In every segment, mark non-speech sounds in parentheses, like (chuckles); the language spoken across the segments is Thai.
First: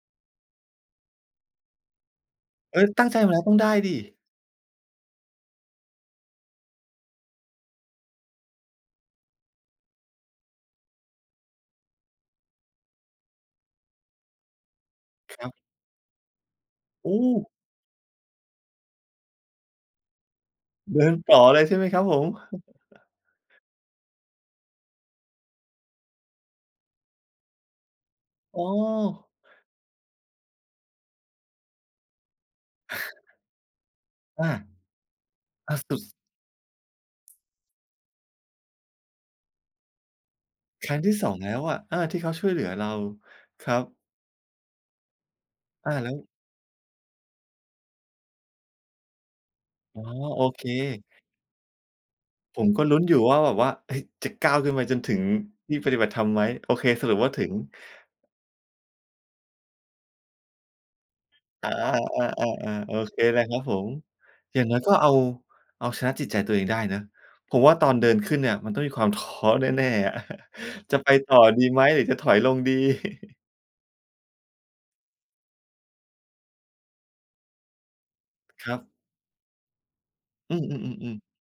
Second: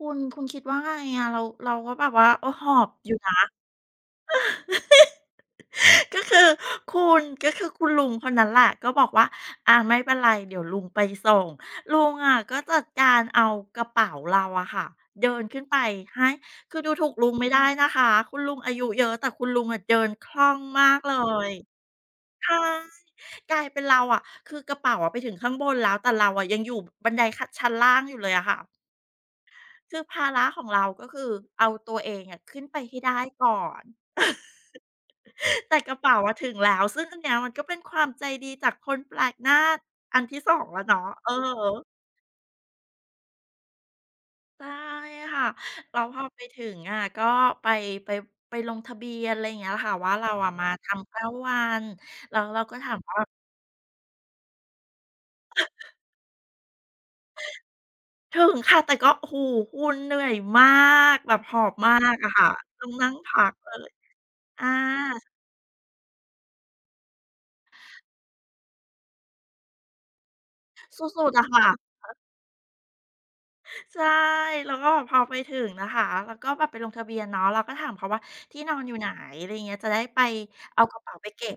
คุณ คุณคิดว่าไงอะ เรา เราก็แบบว่า เออ หเออ๊ย! บ ตั้องยูใ่จมนาะ แล้ว(laughs) ต้องได้สิ ก็คือคุณ ก็คือคุณลุงคนนั้นแหละก็บอกว่า "อา ไม่เป็นไรเดี๋ยวลุงไปส่ง" ลุงอะก็จัดการเอากระเป๋าเราอะค่ะเดิคนรับ ขึ้นไปให้ คือดูถโูอก ลุงไม้! ่ได้นะคะ คุณลุงอายุเยอะแต่คุณลุงอะเดินคล่องมาเดก ิเลนต่อย เลยใช่ไหมครับผม? ใช่ (chuckles) กลายเป็นเราอะ คือกระเป๋าไปถึงข้างบนแล้ว แต่เราอะยังอยู่บันไดขั้น ชั้นล่างอยู่เลยอะค่อ๋ะ อ คือภาระของเราก็คือเอาตัวเองอะขึ้นไปให้ได้ก่อน อา (laughs) อแตา ่ สกรุะเปด ๋าอะถึงแล้ว ซึ่งอันเนี้ยมันก็เป็นความใจดีจากคนแปลกหน้าอันที่ 2 แล้วครเนัา้งะ ที่ สออือง แลฮ้วอะ ึ อา ที่เขาช่วยเหลือเรา ครับ ใช่ค่ะ อา แล้วแล้พอว ไปถึงอะก็ไป ไป ไปลงทะเบียน อะไรอย่างเงี้ยค่ะ อ๋อ ว่า เราโออะเค มาทำ 9 วัน แล้วเผรามก็ก็ถาลุ้มนอวยู่า ่ว่าแบบว่า "เฮ้ย! จะก้าวขึ้นไปจนถึงที่ปฏิบัติธรรมไหม?" โอเค สรุปว่าถึง ถึงค่ะ แต่ก็ โอ้โฮ! คุณ เหนื่อยมาก แบบหออา บมากๆ ออะค่ะ า ตๆ ้อๆ โงอนั่เงคพแหละักครับเผลม ย อยอ่างน้อยก็เอา า เอาชนะจิตใจตัวเองได้เนาะ ผมว่าตอนเดินขึ้นเนี่ยมันต้องมีความท้อแน่ ๆ อะ (chuckles) "จะสไปุตด ่อๆ อะคด่ีะ ไหมหรือจะถอยลงดี?" (chuckles) ใช่ แล้วก็พอไปถึงนะคะ แล้วก็แบบไปลงทะเบียนเนาะ แล้วก็ถามเขาว่า "ที่คนรอันบ อยู่ไหน?" อะไรอย่างเงี้ย "จะได้ไป อืเอากระเป๋าอ ๆ ๆ ๆ ไปเก็บ"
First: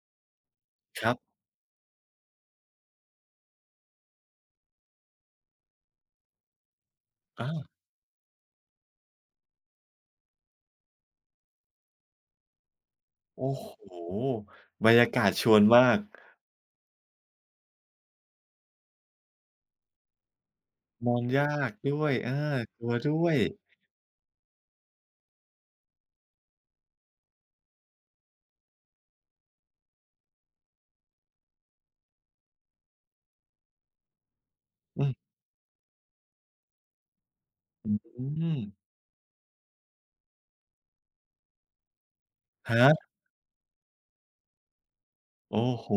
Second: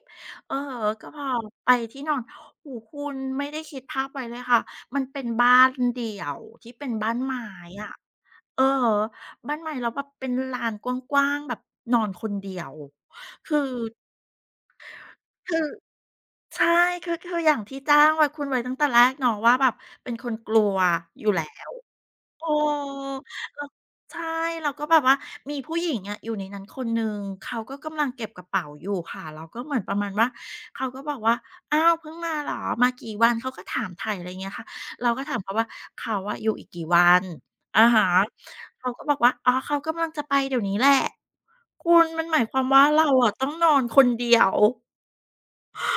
อือฮึ คก็ รัพบ อไปที่นอน โอ้โฮ คุณไม่ได้คิดภาพไว้เลยค่ะ มันเป็นบ้านเดี่ยวที่เป็นบ้านไม้ อา อะ อือฮึ บ้านไม้ แล้วแบบเป็นลานกว้าง ๆ แบบนอนคนเดียว โอ้คือ โฮ! บรรยากาศชควืนอ มาก ใช่ คือ คืออย่างที่แจ้งไว้ คุณไว้ตั้งแต่แรกเนาะ ว่าแบบเป็นคนกลัวนออนยู่ ยแล้าว กด้วย เออ เออ กลัวด้วย แล้ว ใช่ เราก็แบบว่ามีผู้หญิงอะอยู่ในนั้นคนหนึ่ง เขาก็กำลังเก็บกระเป๋าอยู่ค่ะ แล้วก็เหมือนประมาณว่า เขาก็บอกว่า "อ้าว! เพิ่งมาเหรอ? มากี่วัน?" เขาก็ถามไถ่ ไรเงี้ยค่ะ อืเราม ก็ถามเขาว่า "เขาอะอยู่อีกกี่วัน?" อะหฮะ ือ เขาก็บอกว่า "อ๋อ เขากำลังจะไปเดี๋ยวนี้แหละ" คุณ มันหมายความฮว่า ะ? เราอะต้องนอนคนเดียว โอ้โฮ!